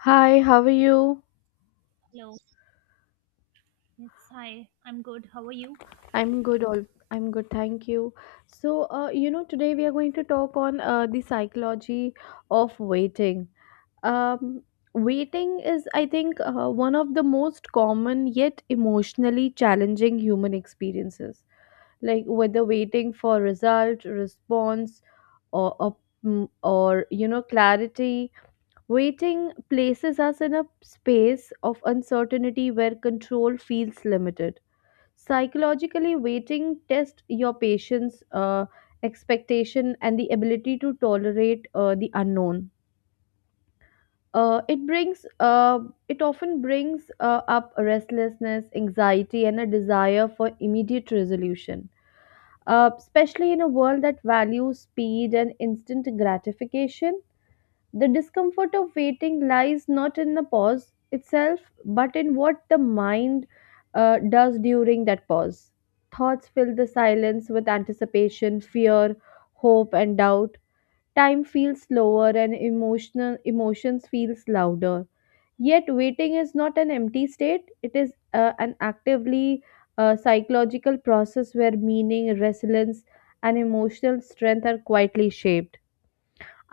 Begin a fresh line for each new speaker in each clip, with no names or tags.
Hi, how are you?
Hello. Yes, hi. I'm good. How are you?
I'm good. All I'm good. Thank you. So, today we are going to talk on the psychology of waiting. Um, waiting is, I think, one of the most common yet emotionally challenging human experiences. Like whether waiting for result, response, or or, or clarity. Waiting places us in a space of uncertainty where control feels limited. Psychologically, waiting tests your patience, expectation, and the ability to tolerate the unknown. Uh, it brings uh, it often brings up restlessness, anxiety, and a desire for immediate resolution, especially in a world that values speed and instant gratification. The discomfort of waiting lies not in the pause itself, but in what the mind does during that pause. Thoughts fill the silence with anticipation, fear, hope, and doubt. Time feels slower and emotional emotions feels louder. Yet waiting is not an empty state; it is an actively psychological process where meaning, resilience, and emotional strength are quietly shaped.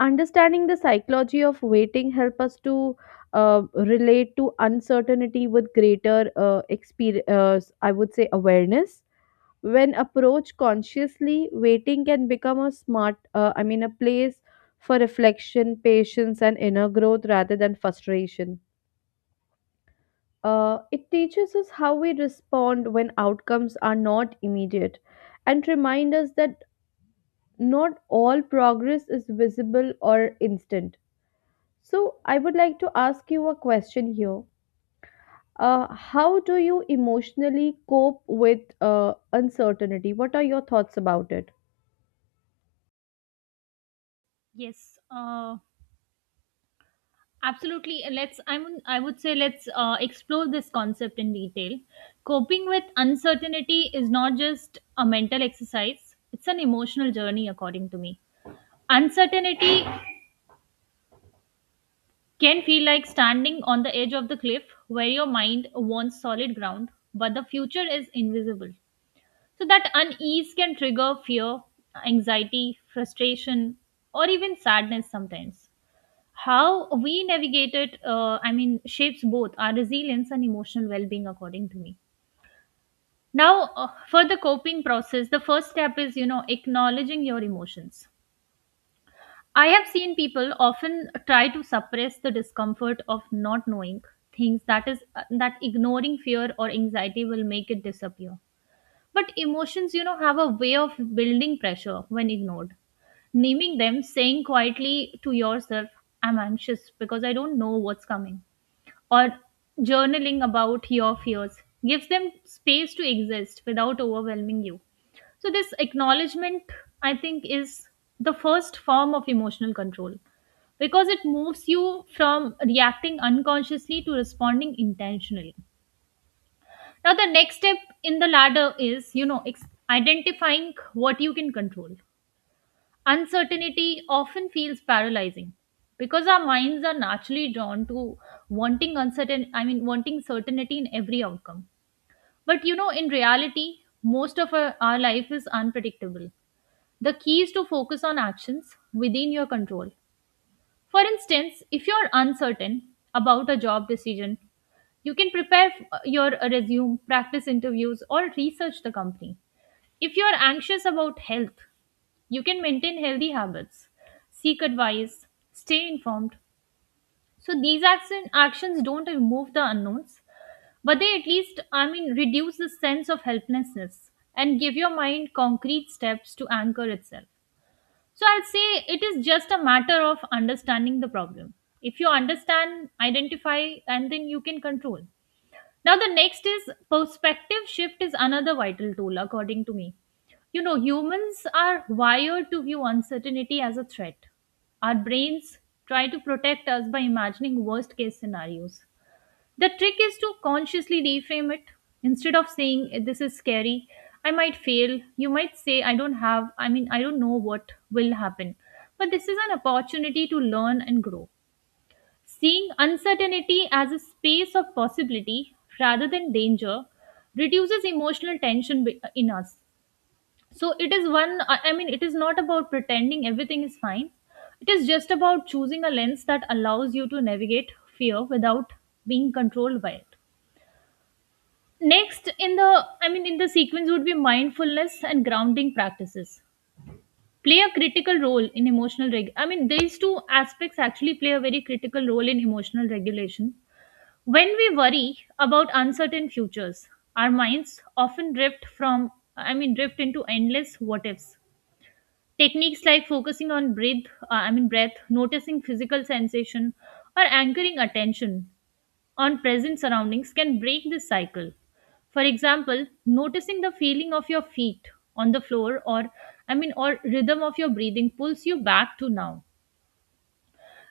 Understanding the psychology of waiting help us to relate to uncertainty with greater experience I would say awareness. When approached consciously, waiting can become a smart I mean a place for reflection, patience, and inner growth rather than frustration. It teaches us how we respond when outcomes are not immediate, and remind us that not all progress is visible or instant. So, I would like to ask you a question here. How do you emotionally cope with uncertainty? What are your thoughts about it?
Yes. Absolutely. Let's. I'm. I would say let's explore this concept in detail. Coping with uncertainty is not just a mental exercise. It's an emotional journey, according to me. Uncertainty can feel like standing on the edge of the cliff where your mind wants solid ground, but the future is invisible. So that unease can trigger fear, anxiety, frustration, or even sadness sometimes. How we navigate it shapes both our resilience and emotional well-being, according to me. Now, for the coping process, the first step is, acknowledging your emotions. I have seen people often try to suppress the discomfort of not knowing things, that is, that ignoring fear or anxiety will make it disappear. But emotions, have a way of building pressure when ignored. Naming them, saying quietly to yourself, I'm anxious because I don't know what's coming, or journaling about your fears, gives them space to exist without overwhelming you. So, this acknowledgement, I think, is the first form of emotional control, because it moves you from reacting unconsciously to responding intentionally. Now, the next step in the ladder is, identifying what you can control. Uncertainty often feels paralyzing because our minds are naturally drawn to wanting uncertain I mean wanting certainty in every outcome. But, in reality, most of our life is unpredictable. The key is to focus on actions within your control. For instance, if you're uncertain about a job decision, you can prepare your resume, practice interviews, or research the company. If you are anxious about health, you can maintain healthy habits, seek advice, stay informed. So these actions don't remove the unknowns, but they at least, I mean, reduce the sense of helplessness and give your mind concrete steps to anchor itself. So I'll say it is just a matter of understanding the problem. If you understand, identify, and then you can control. Now, the next is perspective shift is another vital tool, according to me. You know, humans are wired to view uncertainty as a threat. Our brains try to protect us by imagining worst case scenarios. The trick is to consciously reframe it. Instead of saying, This is scary, I might fail," you might say, I don't have, I mean, I don't know what will happen, but this is an opportunity to learn and grow." Seeing uncertainty as a space of possibility rather than danger reduces emotional tension in us. So it is, one, I mean, it is not about pretending everything is fine. It is just about choosing a lens that allows you to navigate fear without being controlled by it. Next, in the sequence would be mindfulness and grounding practices play a critical role in emotional these two aspects actually play a very critical role in emotional regulation. When we worry about uncertain futures, our minds often drift from I mean drift into endless what ifs. Techniques like focusing on breath, I mean breath, noticing physical sensation, or anchoring attention on present surroundings can break this cycle. For example, noticing the feeling of your feet on the floor, or I mean or rhythm of your breathing, pulls you back to now,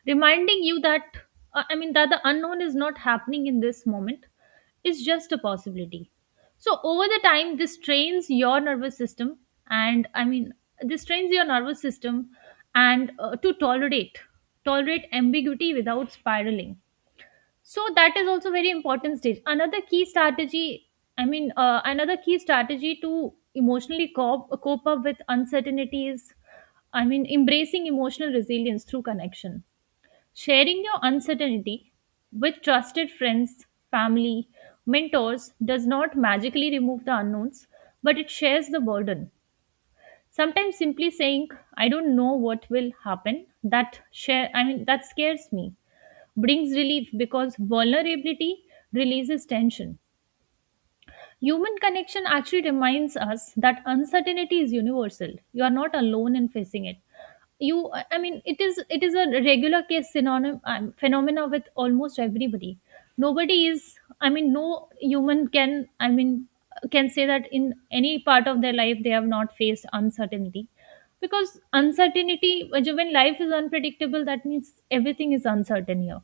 reminding you that I mean that the unknown is not happening in this moment, is just a possibility. So over the time, this trains your nervous system, and I mean this trains your nervous system and to tolerate ambiguity without spiraling. So that is also very important stage. Another key strategy to emotionally cope up with uncertainty is, I mean, embracing emotional resilience through connection. Sharing your uncertainty with trusted friends, family, mentors does not magically remove the unknowns, but it shares the burden. Sometimes simply saying, I don't know what will happen, that share I mean that scares me, brings relief because vulnerability releases tension. Human connection actually reminds us that uncertainty is universal. You are not alone in facing it. You i mean it is it is a regular case synonym, phenomena with almost everybody. Nobody is I mean No human can I mean can say that in any part of their life they have not faced uncertainty, because uncertainty, when life is unpredictable, that means everything is uncertain here.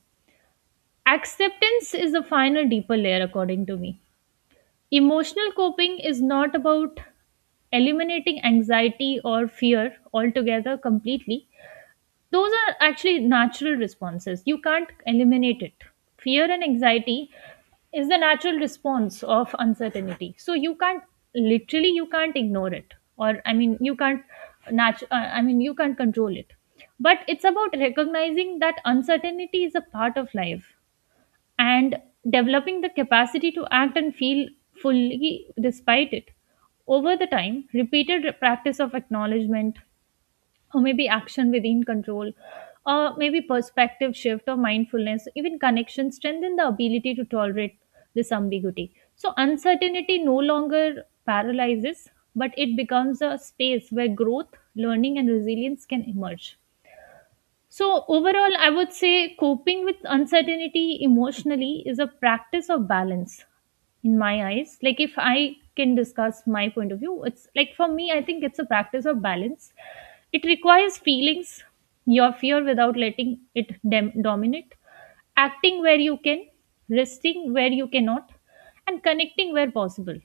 Acceptance is the final deeper layer, according to me. Emotional coping is not about eliminating anxiety or fear altogether, completely. Those are actually natural responses. You can't eliminate it. Fear and anxiety is the natural response of uncertainty. So you can't ignore it, or I mean you can't control it. But it's about recognizing that uncertainty is a part of life and developing the capacity to act and feel fully despite it. Over the time, repeated practice of acknowledgement, or maybe action within control, or maybe perspective shift, or mindfulness, even connection, strengthen the ability to tolerate this ambiguity. So uncertainty no longer paralyzes, but it becomes a space where growth, learning, and resilience can emerge. So, overall, I would say coping with uncertainty emotionally is a practice of balance, in my eyes. Like, if I can discuss my point of view, it's like, for me, I think it's a practice of balance. It requires feelings your fear without letting it dominate, acting where you can, resting where you cannot, and connecting where possible.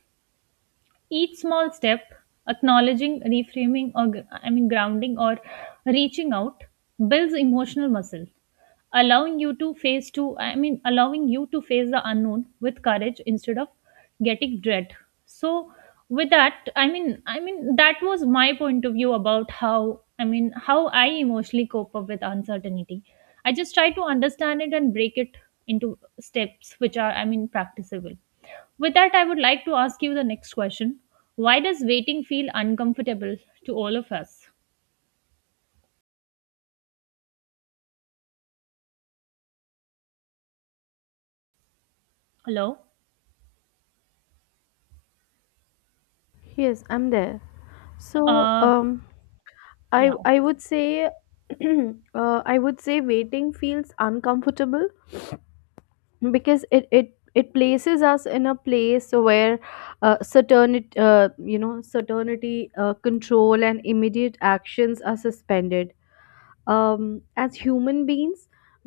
Each small step, acknowledging, reframing, or I mean grounding, or reaching out, builds emotional muscle, allowing you to face the unknown with courage instead of getting dread. So, with that, I mean that was my point of view about how I emotionally cope up with uncertainty. I just try to understand it and break it into steps which are, practicable. With that, I would like to ask you the next question. Why does waiting feel uncomfortable to all of us? Hello?
Yes, I'm there. So,
uh
I
yeah,
I
okay.
would say, I would say waiting feels uncomfortable because it places us in a place where certainty, control, and immediate actions are suspended. As human beings,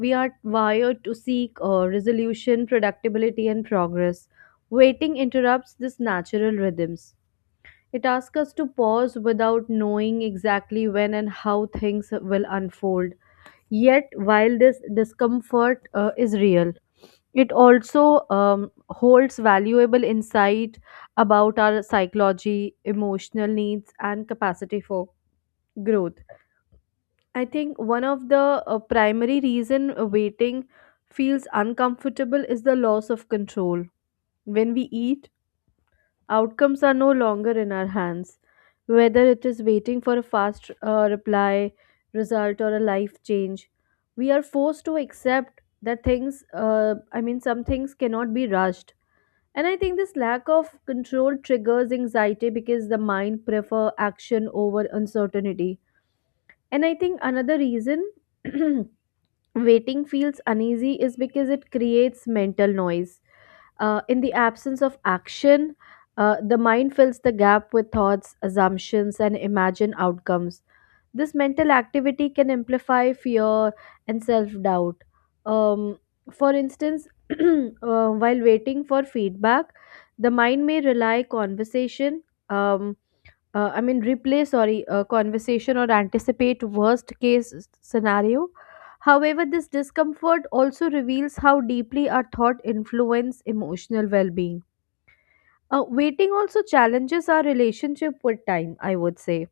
we are wired to seek resolution, predictability, and progress. Waiting interrupts this natural rhythms. It asks us to pause without knowing exactly when and how things will unfold. Yet, while this discomfort is real, it also holds valuable insight about our psychology, emotional needs, and capacity for growth. I think one of the primary reason waiting feels uncomfortable is the loss of control. When we eat, outcomes are no longer in our hands. Whether it is waiting for a fast reply, result, or a life change, we are forced to accept that some things cannot be rushed. And I think this lack of control triggers anxiety because the mind prefer action over uncertainty. And I think another reason waiting feels uneasy is because it creates mental noise. In the absence of action, the mind fills the gap with thoughts, assumptions, and imagined outcomes. This mental activity can amplify fear and self doubt. Um, for instance, while waiting for feedback, the mind may rely conversation. Um, I mean, replay, sorry, a conversation or anticipate worst case scenario. However, this discomfort also reveals how deeply our thought influence emotional well-being. Waiting also challenges our relationship with time, I would say.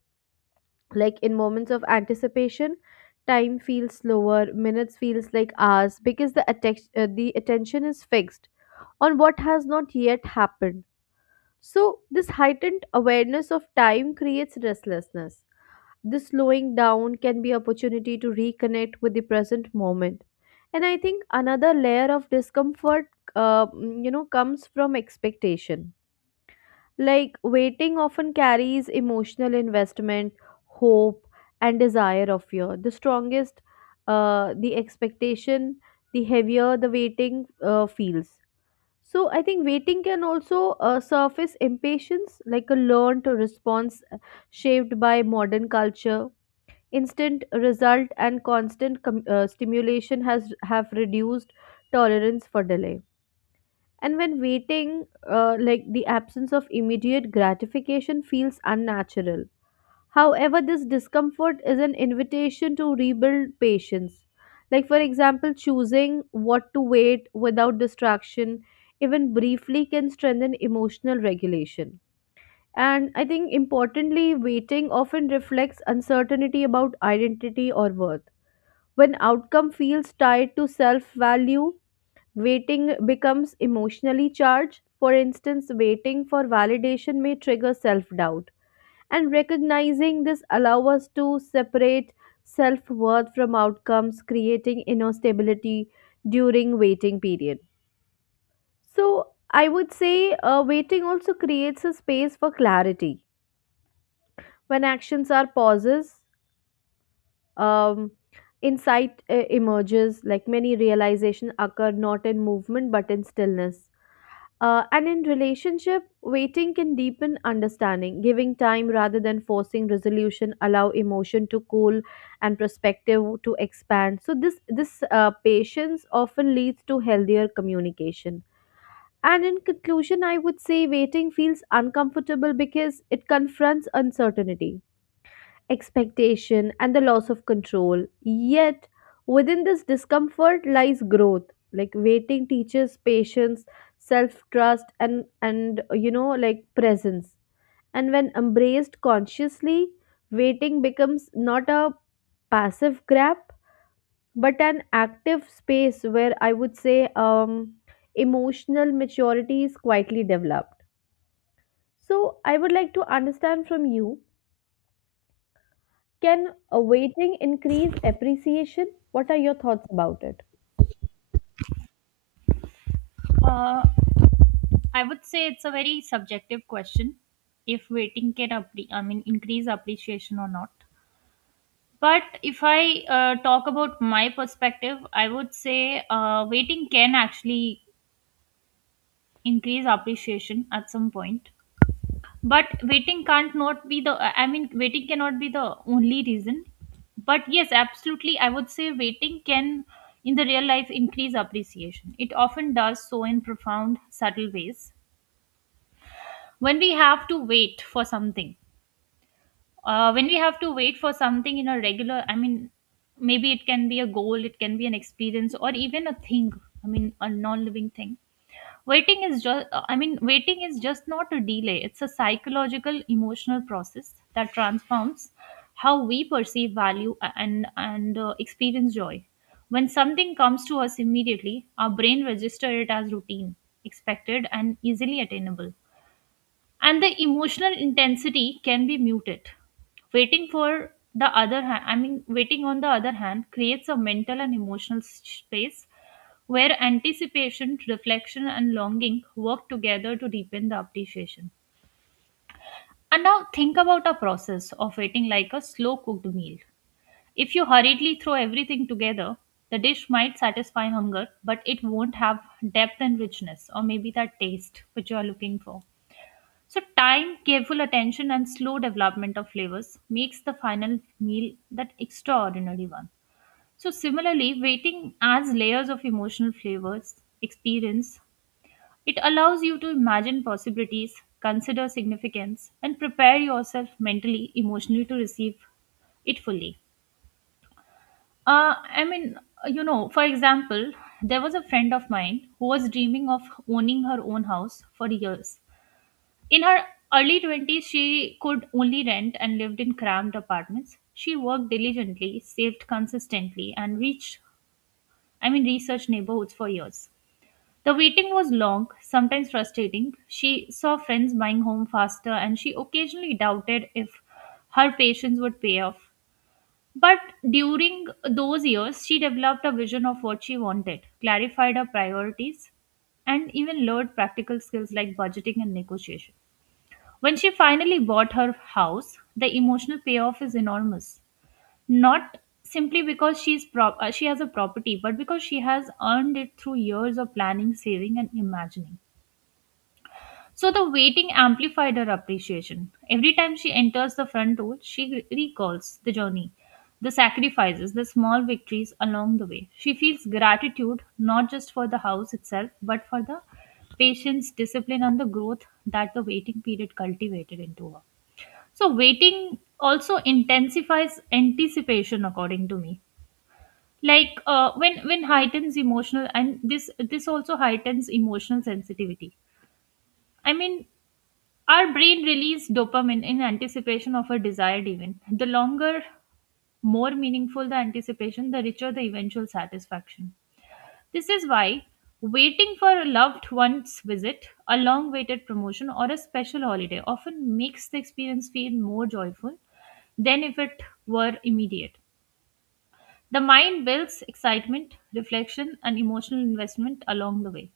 Like in moments of anticipation, time feels slower, minutes feels like hours because the attention is fixed on what has not yet happened. So, this heightened awareness of time creates restlessness. This slowing down can be opportunity to reconnect with the present moment. And I think another layer of discomfort, comes from expectation. Like waiting often carries emotional investment, hope, and desire of fear. The strongest, the expectation, the heavier the waiting feels. So I think waiting can also surface impatience, like a learned response shaped by modern culture. Instant result and constant stimulation has have reduced tolerance for delay. And when waiting, like the absence of immediate gratification feels unnatural. However, this discomfort is an invitation to rebuild patience. Like, for example, choosing what to wait without distraction, even briefly, can strengthen emotional regulation. And I think importantly, waiting often reflects uncertainty about identity or worth. When outcome feels tied to self value, waiting becomes emotionally charged. For instance, waiting for validation may trigger self doubt. And recognizing this allow us to separate self worth from outcomes, creating inner stability during waiting period. So I would say waiting also creates a space for clarity. When actions are pauses, um, insight emerges. Like many realization occur not in movement but in stillness. And in relationship, waiting can deepen understanding, giving time rather than forcing resolution allow emotion to cool and perspective to expand. So this patience often leads to healthier communication. And in conclusion, I would say waiting feels uncomfortable because it confronts uncertainty, expectation, and the loss of control. Yet, within this discomfort lies growth. Like waiting teaches patience, self-trust, and like presence. And when embraced consciously, waiting becomes not a passive grab but an active space where I would say emotional maturity is quietly developed. So I would like to understand from you. Can awaiting increase appreciation? What are your thoughts about it?
Uh, I would say it's a very subjective question if waiting can increase appreciation or not. But if I talk about my perspective, I would say waiting can actually increase appreciation at some point. But waiting can't not be the I mean waiting cannot be the only reason. But yes, absolutely, I would say waiting can, in the real life, increase appreciation. It often does so in profound, subtle ways. When we have to wait for something when we have to wait for something in a regular, maybe it can be a goal, it can be an experience, or even a thing, a non-living thing. Waiting is just not a delay. It's a psychological emotional process that transforms how we perceive value, and experience joy. When something comes to us immediately, our brain registers it as routine, expected, and easily attainable, and the emotional intensity can be muted. Waiting on the other hand creates a mental and emotional space where anticipation, reflection, and longing work together to deepen the appreciation. And now think about a process of waiting like a slow cooked meal. If you hurriedly throw everything together, the dish might satisfy hunger, but it won't have depth and richness, or maybe that taste which you are looking for. So, time, careful attention, and slow development of flavors makes the final meal that extraordinary one. So, similarly, waiting adds layers of emotional flavors, experience. It allows you to imagine possibilities, consider significance, and prepare yourself mentally, emotionally, to receive it fully. Uh, I mean, for example, there was a friend of mine who was dreaming of owning her own house for years. In her early 20s, she could only rent and lived in cramped apartments. She worked diligently, saved consistently, and researched neighborhoods for years. The waiting was long, sometimes frustrating. She saw friends buying home faster, and she occasionally doubted if her patience would pay off. But during those years, she developed a vision of what she wanted, clarified her priorities, and even learned practical skills like budgeting and negotiation. When she finally bought her house, the emotional payoff is enormous. Not simply because she has a property, but because she has earned it through years of planning, saving, and imagining. So the waiting amplified her appreciation. Every time she enters the front door, she recalls the journey, the sacrifices, the small victories along the way. She feels gratitude not just for the house itself, but for the patience, discipline, and the growth that the waiting period cultivated into her. So waiting also intensifies anticipation, according to me. Like when heightens emotional and this also heightens emotional sensitivity. I mean, our brain releases dopamine in anticipation of a desired event. The longer, more meaningful the anticipation, the richer the eventual satisfaction. This is why waiting for a loved one's visit, a long awaited promotion, or a special holiday often makes the experience feel more joyful than if it were immediate. The mind builds excitement, reflection, and emotional investment along the way.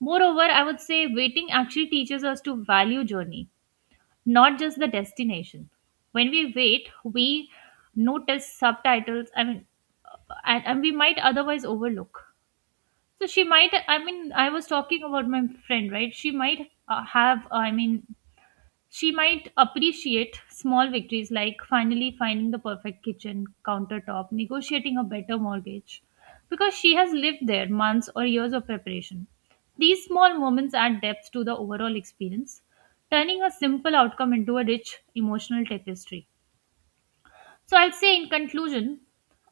Moreover, I would say waiting actually teaches us to value journey, not just the destination. When we wait, we notice subtitles, and we might otherwise overlook. So she might, I was talking about my friend, right? She might have, she might appreciate small victories like finally finding the perfect kitchen countertop, negotiating a better mortgage, because she has lived there months or years of preparation. These small moments add depth to the overall experience, turning a simple outcome into a rich emotional tapestry. So I'll say in conclusion,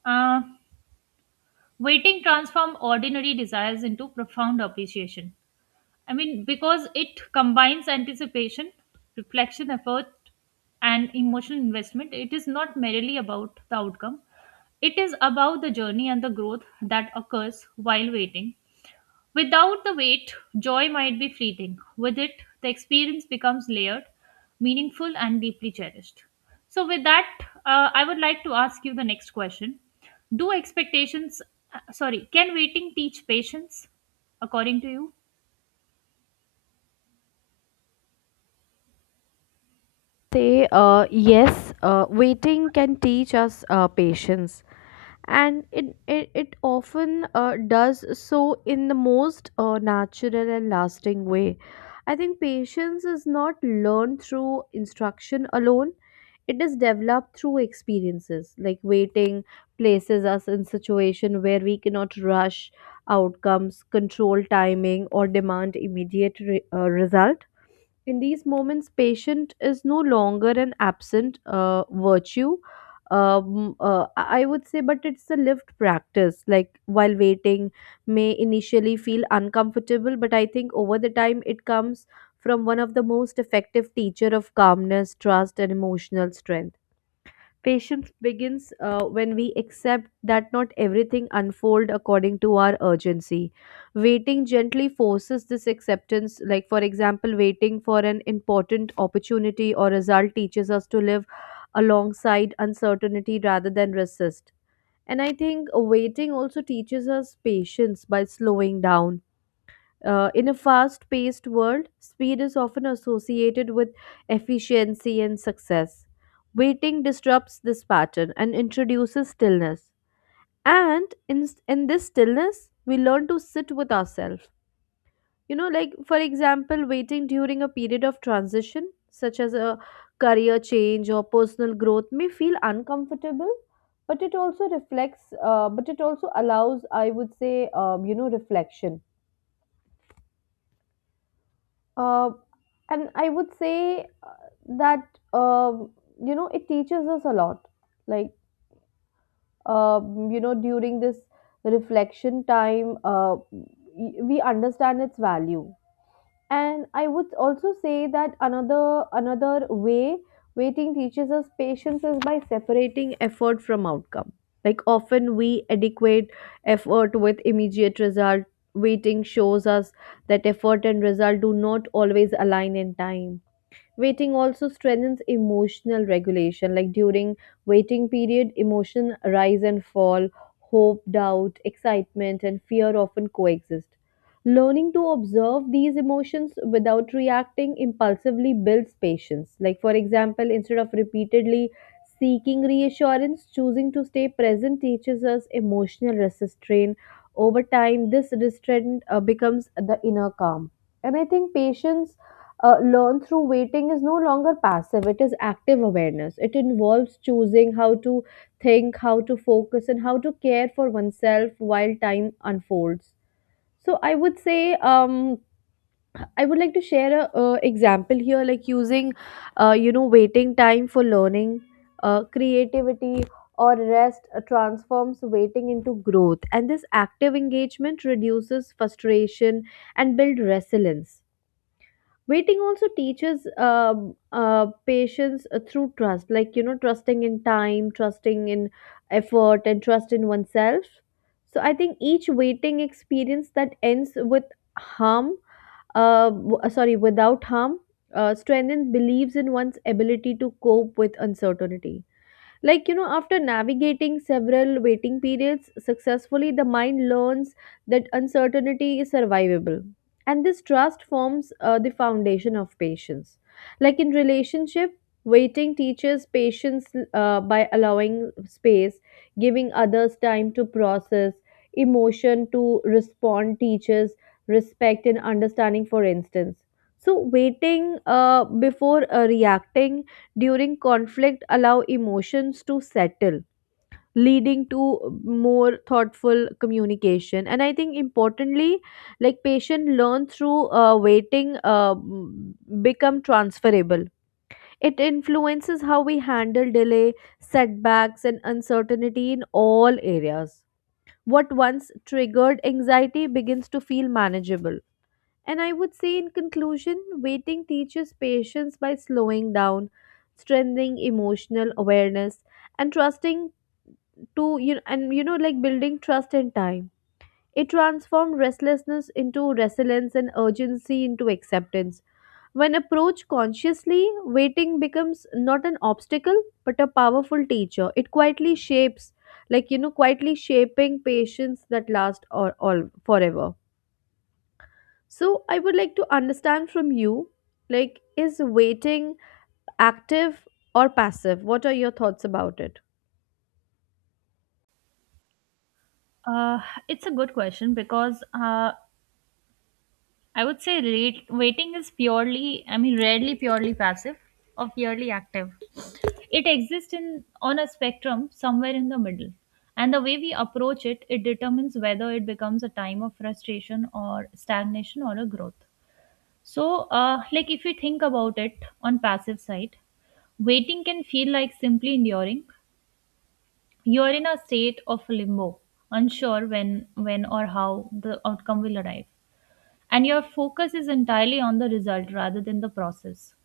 uh, waiting transform ordinary desires into profound appreciation. Because it combines anticipation, reflection, effort, and emotional investment. It is not merely about the outcome, it is about the journey and the growth that occurs while waiting. Without the wait, joy might be fleeting. With it, the experience becomes layered, meaningful, and deeply cherished. So, with that, I would like to ask you the next question. Do expectations, can waiting teach patience according to you?
Say, yes, waiting can teach us patience. And it often does so in the most natural and lasting way. I think patience is not learned through instruction alone. It is developed through experiences. Like waiting places us in situation where we cannot rush outcomes, control timing, or demand immediate result. In these moments, patient is no longer an absent virtue. I would say but it's a lived practice. Like while waiting may initially feel uncomfortable, but I think over the time it comes from one of the most effective teacher of calmness, trust, and emotional strength. Patience begins when we accept that not everything unfolds according to our urgency. Waiting gently forces this acceptance. Like, for example, waiting for an important opportunity or result teaches us to live alongside uncertainty rather than resist. And I think waiting also teaches us patience by slowing down. In a fast paced world, speed is often associated with efficiency and success. Waiting disrupts this pattern and introduces stillness. And in this stillness, we learn to sit with ourselves. You know, like for example, waiting during a period of transition, such as a career change or personal growth, may feel uncomfortable, but it also allows, I would say, reflection. Uh, and I would say, that um, it teaches us a lot. Like during this reflection time, we understand its value. And I would also say that another way waiting teaches us patience is by separating effort from outcome. Like often we adequate effort with immediate result. Waiting shows us that effort and result do not always align in time. Waiting also strengthens emotional regulation. Like during waiting period, emotion rise and fall. Hope, doubt, excitement, and fear often coexist. Learning to observe these emotions without reacting impulsively builds patience. Like for example, instead of repeatedly seeking reassurance, choosing to stay present teaches us emotional restraint. Over time, this restraint becomes the inner calm. And I think patience learn through waiting is no longer passive. It is active awareness. It involves choosing how to think, how to focus, and how to care for oneself while time unfolds. So I would say, um, I would like to share a example here. Like using waiting time for learning, creativity, or rest transforms waiting into growth, and this active engagement reduces frustration and build resilience. Waiting also teaches uh, patience through trust. Like trusting in time, trusting in effort, and trust in oneself. So I think each waiting experience that ends with harm sorry, without harm, strengthens believes in one's ability to cope with uncertainty. Like after navigating several waiting periods successfully, the mind learns that uncertainty is survivable. And this trust forms the foundation of patience. Like in relationship, waiting teaches patience by allowing space. Giving others time to process emotion to respond teaches respect and understanding. For instance, so waiting before reacting during conflict allow emotions to settle, leading to more thoughtful communication. And I think importantly, like patient learn through waiting become transferable. It influences how we handle delay, setbacks, and uncertainty in all areas. What once triggered anxiety begins to feel manageable. And I would say, in conclusion, waiting teaches patience by slowing down, strengthening emotional awareness, and trusting to you and you know like building trust in time. It transforms restlessness into resilience and urgency into acceptance. When approached consciously, waiting becomes not an obstacle but a powerful teacher. It quietly shapes, like quietly shaping patience that lasts or all forever. So I would like to understand from you, like, is waiting active or passive? What are your thoughts about it?
Uh, it's a good question because I would say rate, waiting is purely, rarely purely passive or purely active. It exists in on a spectrum somewhere in the middle, and the way we approach it, it determines whether it becomes a time of frustration or stagnation or a growth. So, like if we think about it on passive side, waiting can feel like simply enduring. You're in a state of limbo, unsure when or how the outcome will arrive and your focus is entirely on the result rather than the process.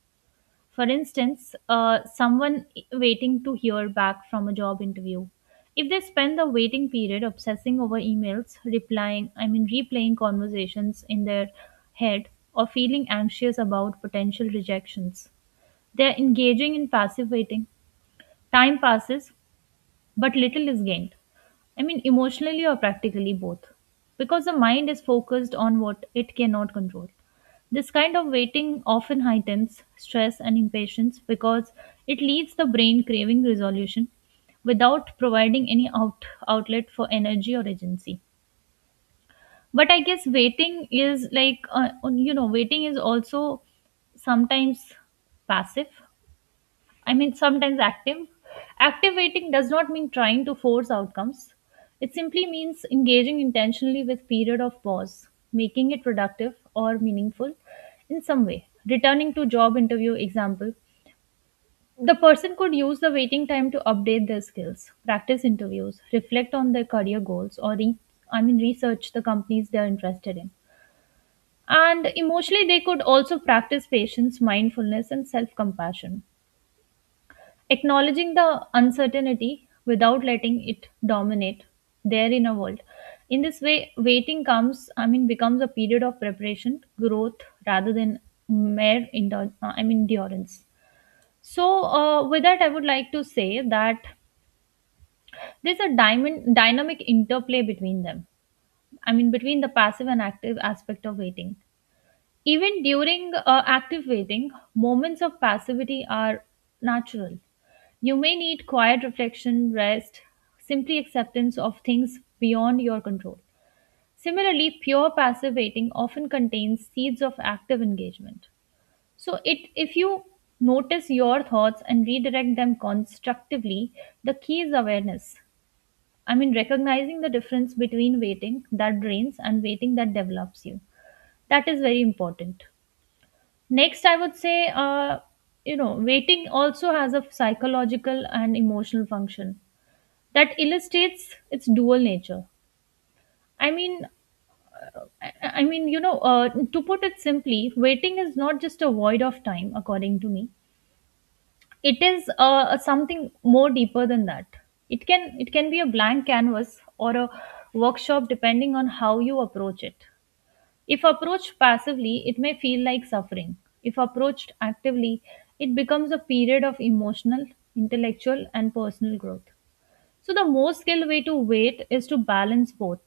For instance, someone waiting to hear back from a job interview, if they spend the waiting period obsessing over emails, replaying conversations in their head, or feeling anxious about potential rejections, they are engaging in passive waiting. Time passes, but little is gained. Emotionally or practically both, because the mind is focused on what it cannot control. This kind of waiting often heightens stress and impatience because it leaves the brain craving resolution without providing any outlet for energy or agency. But I guess waiting is like, waiting is also sometimes passive sometimes active. Active waiting does not mean trying to force outcomes. It simply means engaging intentionally with period of pause, making it productive or meaningful in some way. Returning to job interview example, the person could use the waiting time to update their skills, practice interviews, reflect on their career goals, or research the companies they are interested in. And emotionally, they could also practice patience, mindfulness, and self compassion acknowledging the uncertainty without letting it dominate their inner world. In this way waiting comes I mean becomes a period of preparation growth rather than mere endure, I mean endurance so with that I would like to say that there's a diamond dynamic interplay between them, between the passive and active aspect of waiting. Even during active waiting, moments of passivity are natural. You may need quiet reflection, rest, simply acceptance of things beyond your control. Similarly, pure passive waiting often contains seeds of active engagement. So, if you notice your thoughts and redirect them constructively, the key is awareness. Recognizing the difference between waiting that drains and waiting that develops you. That is very important. Next, I would say, waiting also has a psychological and emotional function that illustrates its dual nature. I mean, to put it simply, waiting is not just a void of time, according to me. It is something more deeper than that. It can be a blank canvas or a workshop, depending on how you approach it. If approached passively, it may feel like suffering. If approached actively, it becomes a period of emotional, intellectual, and personal growth. So, the most skilled way to wait is to balance both,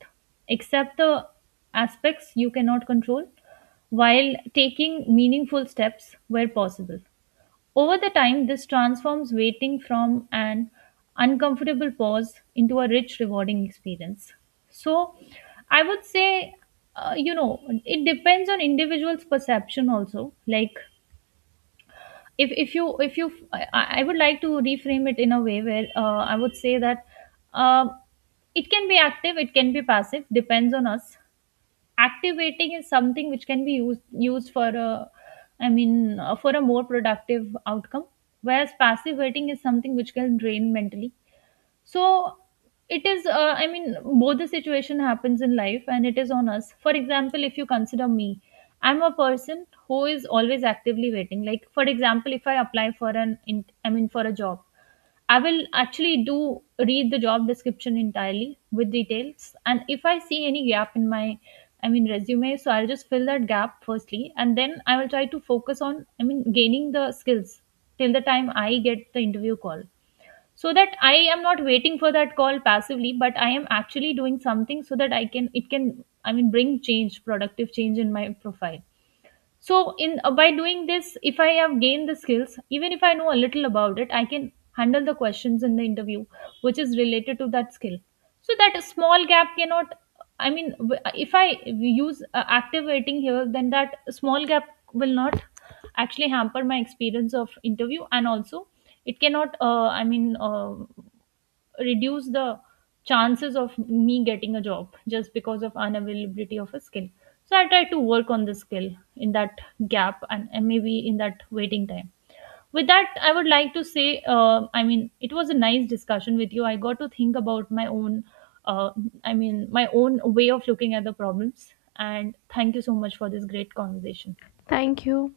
accept the aspects you cannot control while taking meaningful steps where possible. Over the time, this transforms waiting from an uncomfortable pause into a rich, rewarding experience. So, I would say, it depends on individual's perception also. Like, if you, I would like to reframe it in a way where I would say that uh, it can be active, it can be passive, depends on us. Activating is something which can be used for a for a more productive outcome, whereas passive waiting is something which can drain mentally. So it is both the situation happens in life and it is on us. For example, if you consider me, I'm a person who is always actively waiting. Like for example, if I apply for an in, I mean for a job, I will actually do read the job description entirely with details. And if I see any gap in my, resume, so I'll just fill that gap firstly. And then I will try to focus on, gaining the skills till the time I get the interview call. So that I am not waiting for that call passively, but I am actually doing something so that it can, bring change, productive change in my profile. So in by doing this, if I have gained the skills, even if I know a little about it, I can handle the questions in the interview which is related to that skill. So that small gap cannot if I use active waiting here, then that small gap will not actually hamper my experience of interview. And also it cannot reduce the chances of me getting a job just because of unavailability of a skill. So I try to work on the skill in that gap and maybe in that waiting time. With that I would like to say it was a nice discussion with you. I got to think about my own uh, my own way of looking at the problems, and thank you so much for this great conversation.
Thank you.